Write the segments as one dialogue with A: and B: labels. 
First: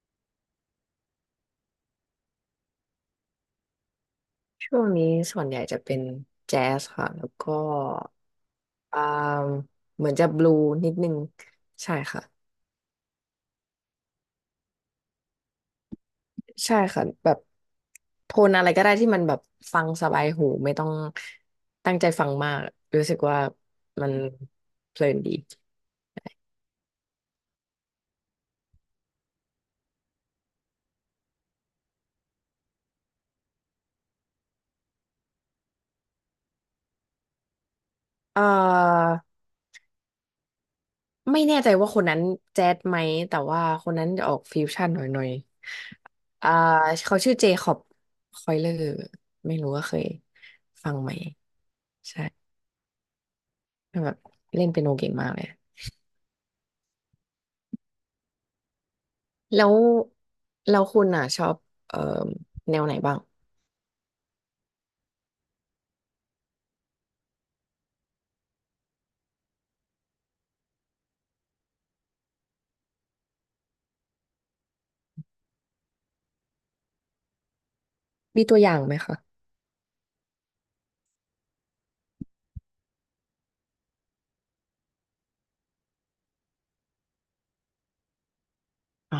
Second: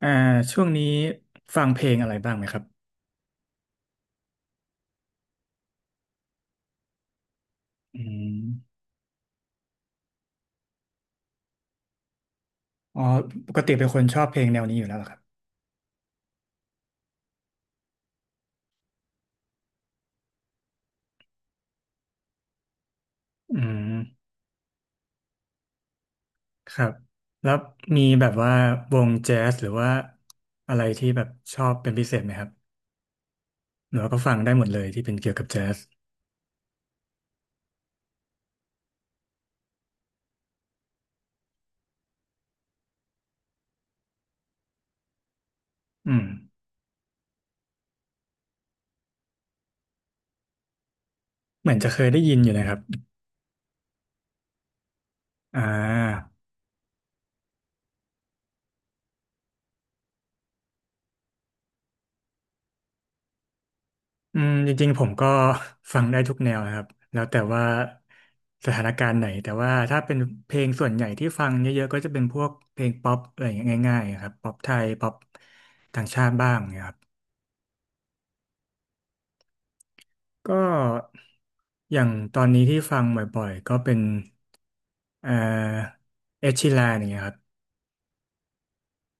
A: อ่าช่วงนี้ฟังเพลงอะไรบ้างไหมครับ
B: ช่วงนี้ส่วนใหญ่จะเป็นแจ๊สค่ะแล้วก็
A: อืม
B: อ่าเหมือนจะบลูนิดนึงใช่ค่ะ
A: อ๋อปกติเป็นคนชอบเพลงแนวนี้อยู่แล้วเหรอครับ
B: ใช่ค่ะแบบโทนอะไรก็ได้ที่มันแบบฟังสบายหูไม่ต้องตั้งใจฟังมากรู้สึกว่า
A: อื
B: มัน
A: ม
B: เพลินดี
A: ครับแล้วมีแบบว่าวงแจ๊สหรือว่าอะไรที่แบบชอบเป็นพิเศษไหมครับหรือว่าก็ฟังได้หมดเลยที่เป็นเกี่ยวกับแจ๊ส
B: เอ่อไม่แน่ใจว่าคนนั้นแจ๊สไหมแต่ว่าคนนั้นจะออกฟิวชั่นหน่อยๆอย
A: อืม
B: อ่าเขาชื่อเจคอบคอยเลอร์ไม่รู้ว่าเคยฟังไหม
A: เหมือนจะเคยได้
B: ใช่
A: ยินอยู่นะครับ
B: แบบเล่นเปียโนเก่งมากเลย
A: อ่า
B: แล้วแล้วคุณอ่ะชอบเอ่อแนวไหนบ้าง
A: จริงๆผมก็ ฟังได้ทุกแนวนะครับแล้วแต่ว่าสถานการณ์ไหนแต่ว่าถ้าเป็นเพลงส่วนใหญ่ที่ฟังเยอะๆก็จะเป็นพวกเพลงป๊อปอะไรอย่างเงี้ยง่ายๆครับป๊อปไทยป๊อปต่างชาติบ้างเนะครับ
B: มีตัวอย่างไหมคะ
A: ก็อย่างตอนนี้ที่ฟังบ่อยๆก็เป็นเอ่อเอชิลานอย่างเงี้ยครับ
B: อ๋อ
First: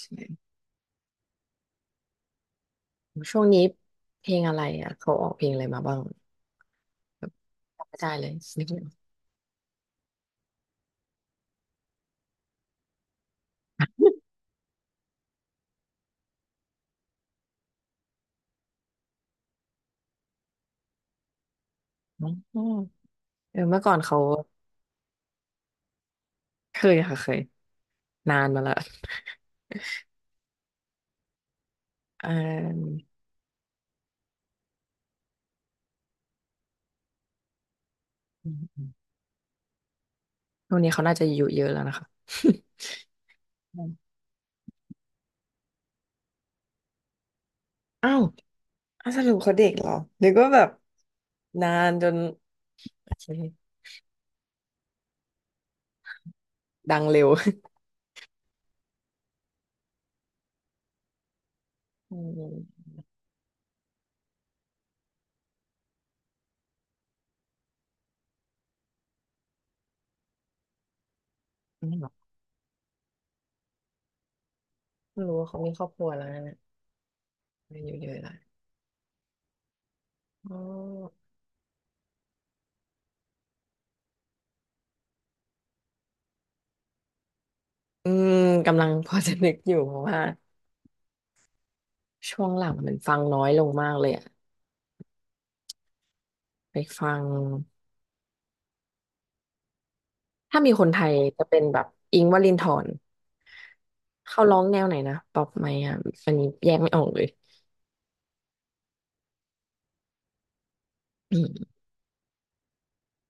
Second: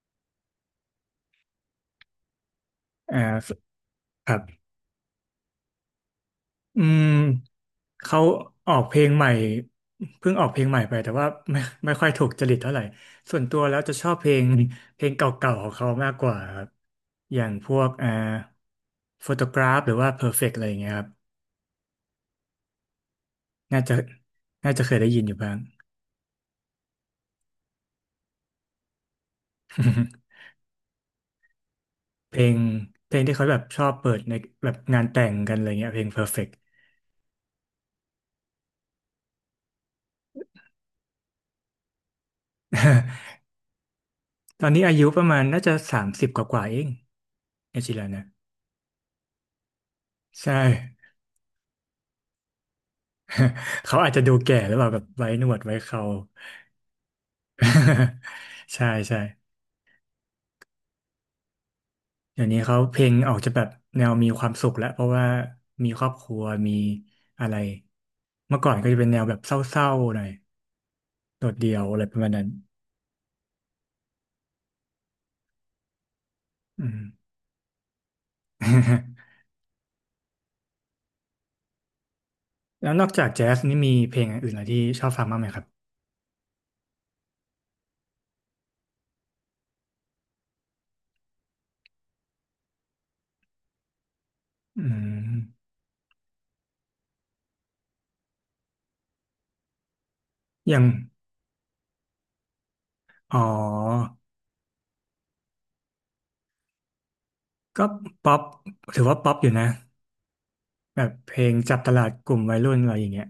B: ใช่
A: เอ่อ
B: ช่วงนี้เพ
A: ค
B: ล
A: รั
B: งอะไร
A: บ
B: อ่ะเขาออกเพลงอะไรมาบ้าง
A: อืม
B: แบบจำไม่ได้
A: เขา
B: เลยนึ
A: อ
B: ก
A: อกเพลงใหม่เพิ่งออกเพลงใหม่ไปแต่ว่าไม่ไม่ค่อยถูกจริตเท่าไหร่ส่วนตัวแล้วจะชอบเพลงเก่าๆของเขามากกว่าครับอย่างพวกโฟโตกราฟหรือว่า Perfect อะไรอย่างเงี้ยครับ
B: ไม่ออกอ๋อเออเมื่
A: น่า
B: อก่อ
A: จะ
B: นเขา
A: น่าจะเคยได้ยินอยู่บ้าง
B: เคยค่ะเคยนานมาละเ
A: เพลง
B: ออ
A: เพลงที่เขาแบบชอบเปิดในแบบงานแต่งกันอะไรเงี้ยเพลง Perfect
B: อืมอืมช่วงนี้เขาน่าจะอายุเยอะแล้วนะคะ อืม
A: ตอนนี้อายุประมาณน่าจะ30กว่าๆเองเอชิลาน
B: อ้าว
A: นะ
B: อ้าวสรุปเขาเด็กเหรอนึกว่า
A: ใช่
B: แบบนานจนโอเค
A: เขาอาจจะดูแก่หรือเปล่าแบบไว้หนวดไว้เครา
B: ดังเร็ว
A: ใช่ใช่
B: อ
A: เดี๋ยวนี้เขา
B: ื
A: เพลงออกจะแบบแนวมีความสุขแล้วเพราะว่ามีครอบครัวมีอะไรเมื่อก่อนก็จะเป็นแนวแบบเศร้าๆหน่อยโดดเดี่ยวอะไรป
B: ม
A: ระมาณนั้น
B: ไม่งรู้ว่าเขามีครอบครัวแล้วนะเนี่ย
A: อืม
B: อายุเยอะแล้ว อ๋อ
A: แล้วนอกจากแจ๊สนี่มีเพลงอื่นอะไรที่ชอบฟังบ้างไหมครับ
B: อืมกำลังพอจะนึกอยู่เพราะว่าช่วงหลังมันฟังน้อยลงมากเลยอะ
A: อืม
B: ไปฟังถ้ามี
A: อย่า
B: ค
A: ง
B: นไทยจะเป็นแบบอิงค์วลินทร
A: อ๋อ
B: เขาร้องแนวไหนนะป๊อปไหมอ่ะอันนี้แยกไม่ออกเลย
A: ก็ป๊อปถือว่าป๊อปอยู่นะแบบเพ
B: อื
A: ลง
B: ม
A: จับตลาดกลุ่มวัยรุ่นอะไรอย่างเงี้ย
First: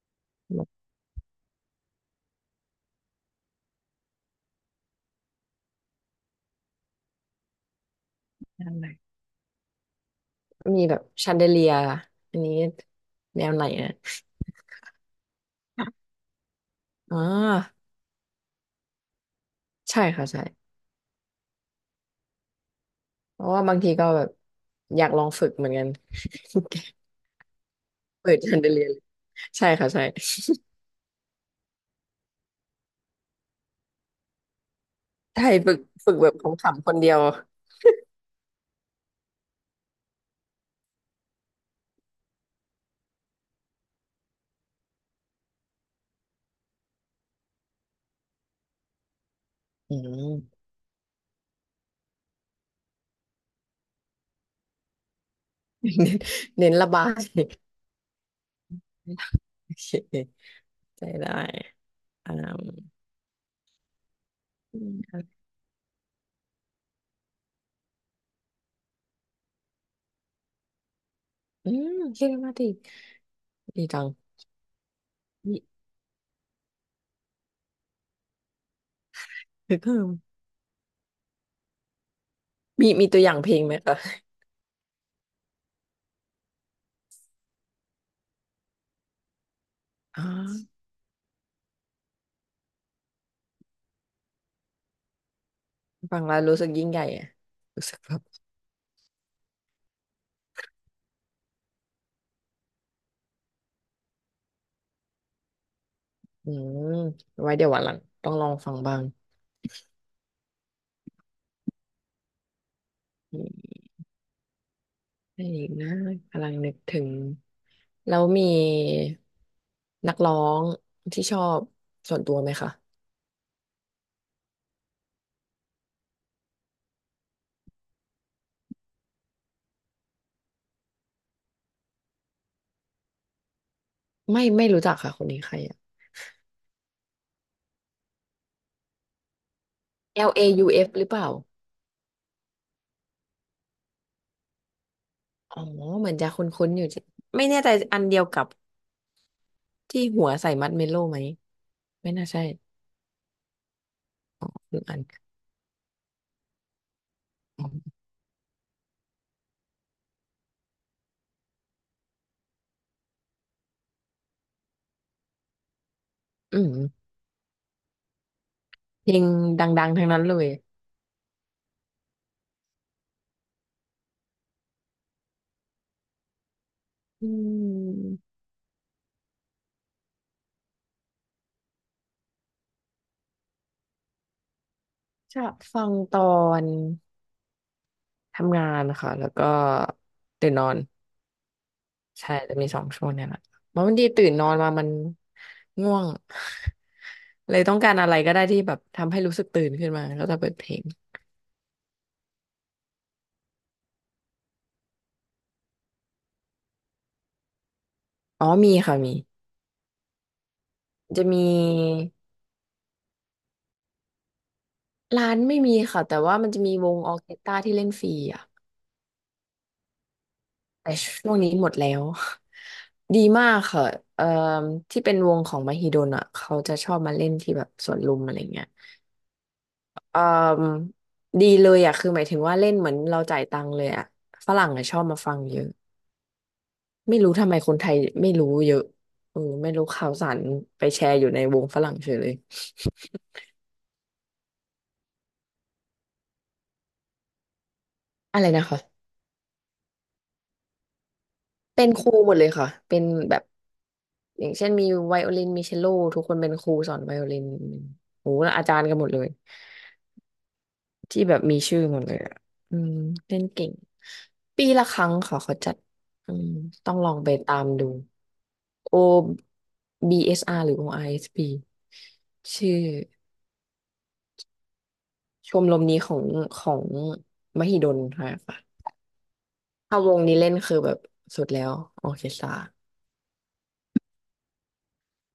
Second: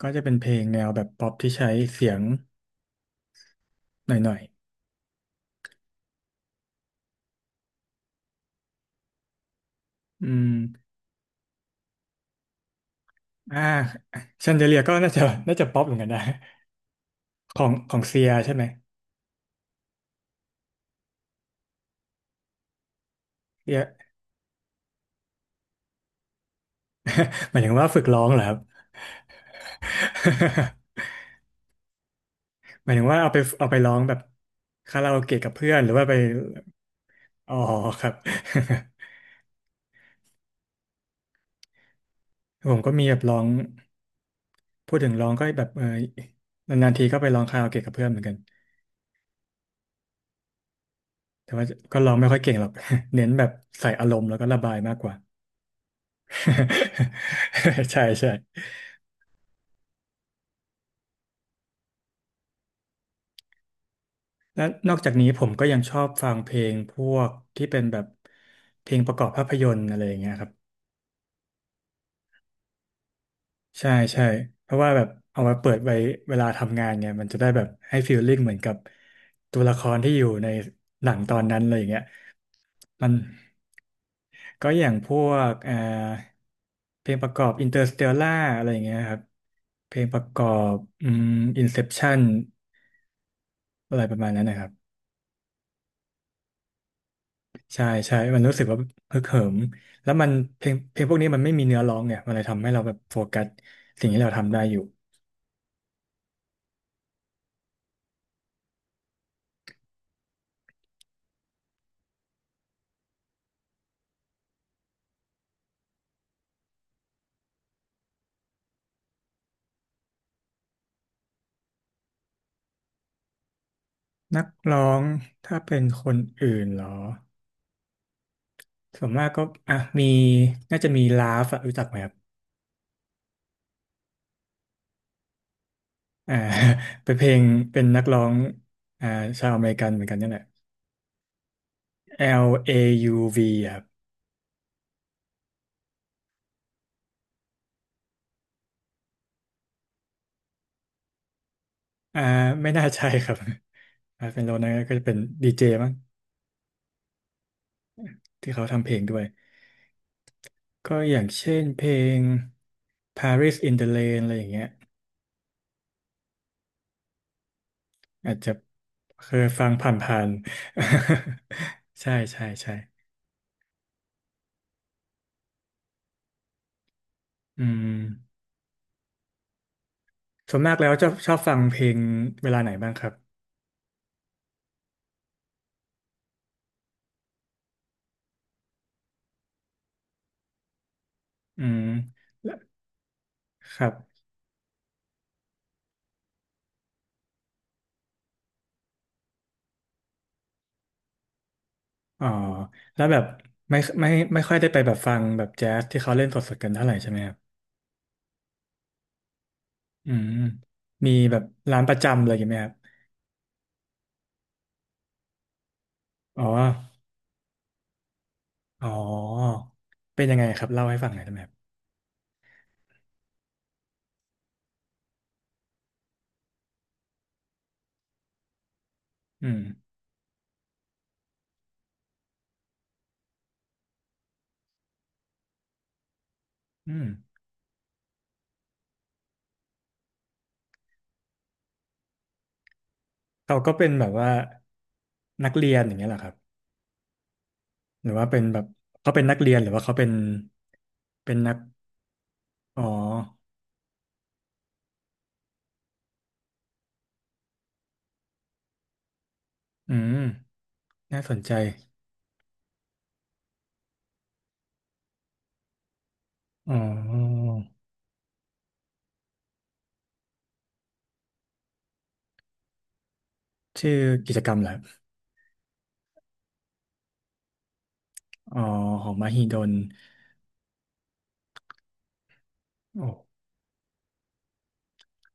A: ก็จะเป็นเพลง
B: แบบ
A: แนวแบบป๊อปที่ใช้เสียงหน่อย
B: แนวไหน
A: ๆอืม
B: มีแบบชันเดเลียอันนี้แนว
A: อ่า
B: ไหนนะ
A: แชนเดเลียก็น่าจะป๊อปเหมือนกันนะ
B: อ๋อ
A: ของเซียใช่ไหม
B: ใช่ค่ะใช่เพราะว่า
A: เซี
B: บาง
A: ย
B: ทีก็แบบอยากลองฝึกเหมือนกัน
A: หมายถึงว่าฝึกร้อง
B: เปิ
A: เห
B: ด
A: รอครั
B: ชั
A: บ
B: นเดเลียเลยใช่ค่ะใช่
A: หมายถึงว่าเอาไปร้องแบบคาราโอเกะ
B: ใช่
A: กับเพื่
B: ฝึ
A: อน
B: ก
A: หรือว่า
B: ฝึ
A: ไป
B: กแบบของขำคนเดียว
A: อ๋อครับ ผมก็มีแบบร้องพูดถึงร้องก็แบบนานๆทีก็ไปร้องคาราโอเกะกับเพื่อนเหมือนกัน
B: อืม
A: แต่ว่าก็ร้องไม่ค่อยเก่งหรอก เน้นแบบใส่อารมณ์แล้วก็ระบายมากกว่า
B: เน้นเน้นระบาย
A: ใช่ใช่
B: โอเคใจได้อ่า
A: และน
B: อื
A: อกจากนี้ผ
B: ม
A: มก็ยังชอบฟังเพลงพวกที่เป็นแบบเพลงประกอบภาพยนตร์อะไรอย่างเงี้ยครับ
B: อืมเรียกมาติดี
A: ใช่
B: จัง
A: ใช่เพราะว่าแบบเอาไว้
B: มี
A: เปิดไว้เวลาทำงานไงมันจะได้แบบให้ฟีลลิ่งเหมือนกับตัวละ
B: ฮึ
A: ค
B: กเหิ
A: ร
B: ม
A: ที่อยู่ในหนังตอนนั้นเลยอย่างเงี้ย
B: มีมี
A: มัน
B: ตัวอย่างเพลงไหมคะ
A: ก็อย่างพวกเพลงประกอบ Interstellar อะไรอย่างเงี้ยครับเพลงป
B: อ๋
A: ระกอ
B: อ
A: บอืม Inception อะไรประมาณนั้นนะครับ
B: ฟังแล้วรู้สึกยิ่งใหญ่อะ
A: ใช่
B: รู้สึกแบ
A: ใช่
B: บ
A: มันรู้สึกว่าฮึกเหิมแล้วมันเพลงพวกนี้มันไม่มีเนื้อร้องเนี่ยมันเลยทำให้เราแบบโฟกัสสิ่งที่เราทำได้อยู่
B: อืมไว้เดี๋ยววันหลังต้องลองฟังบ้างอืมอะไรอีกนะกำลังนึกถึงแล้วมีนักร้องที่ชอบส่วนตัวไหมคะ
A: นักร้องถ้าเป็นคนอื่นเหรอส่วนมากก็อ่ะมีน่าจะมีลาฟอะรู้จักไหมครับ
B: ไม่ไม่รู้จักค่ะคนนี้ใครอะ
A: อ่า เป็นเพลงเป็นนักร้องอ่าชาวอเมริกันเหมือนกันนี่
B: L
A: แหละ
B: A U F หรือเปล่า
A: Lauv อยูวีอะครับ
B: อ๋อ เหมือนจะคุ้นๆอยู่จิไม่แน่ใจอันเดียวกับที่หัวใส่มัดเมโล่ไหม ไม่
A: อ่า
B: น่าใช่
A: ไม่น่าใช่ครับ เป็นโลนะ
B: หรือ
A: ก็
B: อัน
A: จะเป็นดีเจมั้ง
B: อ๋อ
A: ที่เขาทำเพลงด้วยก็อย่างเช่นเพลง Paris in the Rain อะไรอย่างเงี้ย
B: อืม
A: อาจจะ
B: เพลง
A: เคยฟังผ
B: ดังๆ ทั้ง
A: ่า
B: นั้น
A: น
B: เลย
A: ๆ ใช่ใช่ใช่
B: อื
A: อืม
B: ม
A: ส่วนมากแล้วจะชอบฟังเพลงเวลาไหนบ้างครับ
B: ชะฟังตอนทำงานค่ะ แล้วก็ตื่นนอน
A: อืม
B: ใช่
A: แล้ว
B: จะมี2 ช่วงเนี่ยแหละ
A: ค
B: มัน
A: รั
B: บางที
A: บ
B: ตื่นนอนมามันง่วง เลยต้องการอะไรก็ได้ที่แบบทำให้รู้สึกตื่นขึ้นมาก็จะเปิดเพลง
A: อ๋อแล้วแบบไม่ไม่ไม่ค่อยได้ไปแบบฟังแบบแจ๊สที่เขาเล่นสดๆกันเท่าไหร่ใช่ไหมครับ
B: อ๋อมีค่ะมี
A: อืมมี
B: จะ
A: แบ
B: มี
A: บร้านประจำอะไรอย่างไหมครับ
B: ร้านไม่มีค่ะแต่ว่า
A: อ๋อ
B: มันจะมีวงออร์เคสตราที่เล่นฟรีอ่ะ
A: อ๋อเป็นยังไงครับเล่า
B: แต่
A: ให้ฟังหน่อย
B: ช่
A: ได้
B: ว
A: ไห
B: ง
A: มครั
B: นี้
A: บ
B: หมดแล้ว ดีมากค่ะเอ่อที่เป็นวงของมหิดลอ่ะเขาจะชอบมาเล่นที่แบบสวนลุมอะไรเงี้ย
A: อืม
B: เอ่อดีเลยอ่ะคือหมายถึงว่าเล่นเหมือนเราจ่ายตังค์เลยอ่ะฝรั่งอ่ะชอบมาฟังเยอะ
A: อืม
B: ไม่รู้ทำไมคนไทยไม่รู้เยอะเออไม่รู้ข่าวสารไปแชร์อยู่ในวงฝรั่งเฉยเลย
A: เขาก็เป็นแบบว่านักเรียนอย่างเงี้ยเหรอครับ หรือว่าเป็
B: อะ
A: น
B: ไร
A: แบ
B: นะ
A: บ
B: คะ
A: เขาเป็นนักเรียนหรือว่าเขาเป็นนัก
B: เป็นครูหมดเลยค่ะ
A: อ๋อ
B: เป็นแบบ อย่างเช่นมีไวโอลินมีเชลโลทุกคนเป็นครูสอนไวโอลินโอ้โหแล้วอาจารย์กันหมดเลย
A: อืมน่า
B: ที่
A: ส
B: แบ
A: น
B: บ
A: ใจ
B: มีชื่อหมดเลยอะอืมเล่นเก่งปีละครั้งค่ะเขาจัดอืม
A: อ๋
B: ต้องลองไป
A: อ
B: ตามดู O BSR หรือ o i s ีชื่อ
A: ชื่อกิจกรรมแหละ
B: ชมรมนี้ของของมหิดลค่ะ
A: อ๋อของมหิดล
B: ถ้าวงนี้เล่นคือแบบสุดแล้วออร์เคสตรา
A: โอ้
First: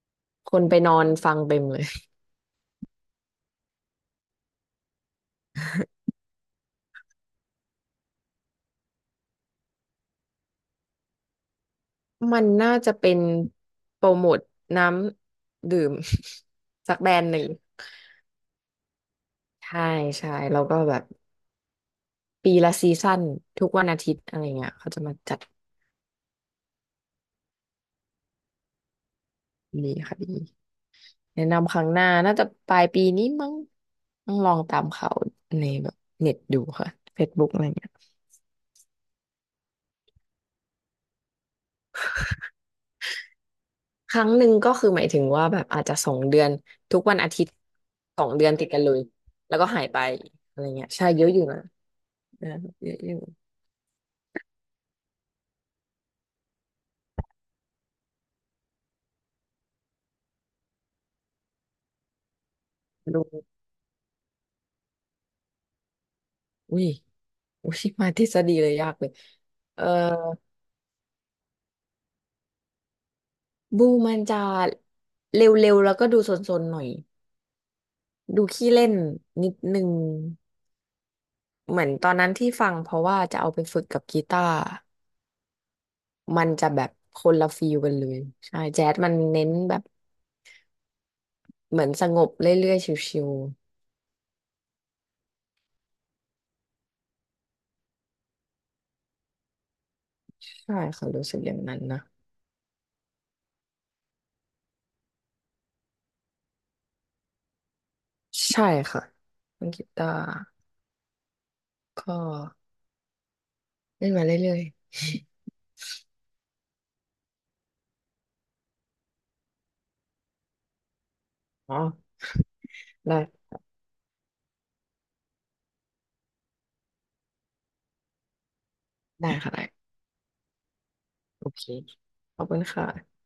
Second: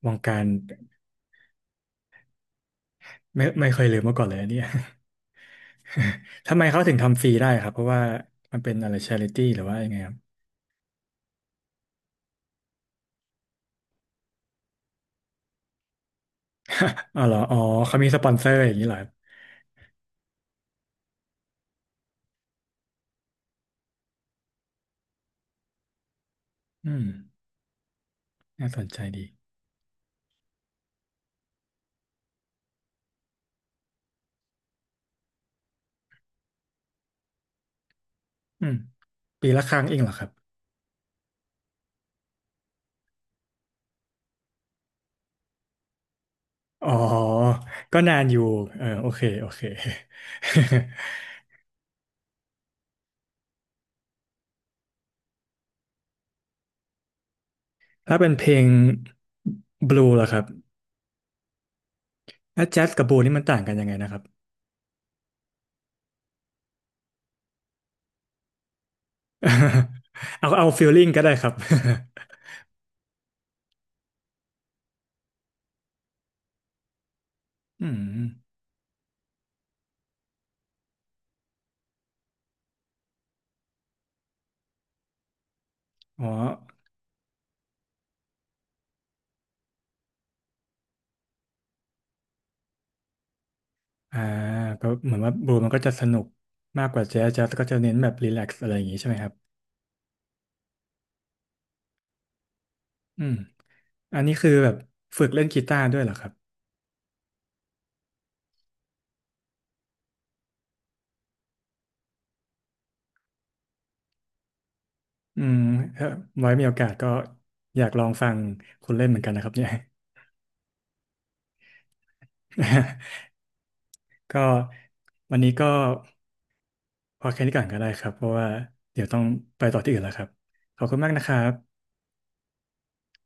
A: วงการ
B: คนไปนอนฟังเต็มเลย
A: ไม่เคยลืมมาก่อนเลยอันเนี่ย ทำไมเขาถึงทำฟรีได้ครับเพราะว่ามันเป็นอะไรชาริตี้หรือว่ายังไงครับ
B: มันน่าจะเป็นโปรโมทน้ำดื่ม สักแบร
A: อ๋อ
B: นด์
A: เหร
B: ห
A: อ
B: นึ่ง
A: อ๋อเขามีสปอนเซอร์อย่างนี้เหรอครับ
B: ใช่ใช่แล้วก็แบบปีละซีซั่นทุกวันอาทิตย์อะไรเงี้ยเขาจะมาจัด
A: อืมน่าสนใจดี
B: ดีค่ะดีแนะนำครั้งหน้าน่าจะปลายปีนี้มั้งต้องลองตามเขาในแบบเน็ตดูค่ะเฟซบุ o กอะไรเงี้ย
A: อืมปีละครั้งเองเหรอครับ
B: ครั้งหนึ่งก็คือหมายถึงว่าแบบอาจจะสองเดือน
A: อ๋
B: ทุกวันอาทิตย์
A: อก็นา
B: สอ
A: น
B: ง
A: อยู่
B: เดือนติดกัน
A: เออ
B: เลย
A: โอเคโอ
B: แล้ว
A: เค
B: ก็หายไปอะไรเงี้ยใช่ เยอะอยู่นะเออเยอะอยู่
A: ถ้าเป็นเพลงบลูล่ะครับแล้วแจ๊สกับบลู
B: ดู
A: นี่มันต่างกันยังไงนะครับ
B: อุ้ยอุ้ยมาทฤษฎีเลยยากเลยเอ่อ
A: เอาฟีลลิ่งก็ได้ครับ
B: บูมันจะเร็วๆแล้วก็ดูซนๆหน่อย
A: อืม
B: ดูขี้เล่นนิดนึงเหมือนตอนนั้นที่ฟังเพราะว่าจะเอาไปฝึกกับกีตาร์
A: อ๋อ
B: มันจะแบบคนละฟีลกันเลยใช่แจ๊สมันเน้นแบบเหมือนสงบเรื่อยๆชิว
A: อ่าก็เหมือนว่าบลูมันก็จะสนุกมากกว่าแจ๊สแจ๊สก็จะเน้นแบบรีแลกซ์อะไรอย่างงี้ใช่ไหมครับ
B: ๆใช่ค่ะรู้สึกอย่างนั้นนะ
A: อืมอันนี้คือแบบฝึกเล่นกีตาร์ด้วยเหรอครับ
B: ใช่ค่ะเล่นกีตาร์ก็เล่นมาเรื่อย
A: อืมถ้าไว้มีโอกาสก็อยากลองฟังคุณเล่นเหมือนกันนะครับเนี่ย
B: ๆอ๋อได้
A: ก็วันนี้ก็ พอแค่นี้ก่อนก็ได้ครับเพราะว่าเดี๋ยวต้อง
B: ได้ค่ะ
A: ไป
B: ได้
A: ต่อที่อื่นแล้วครับ ขอบคุณมากนะครั
B: โอ
A: บ
B: เคขอบคุณค่ะ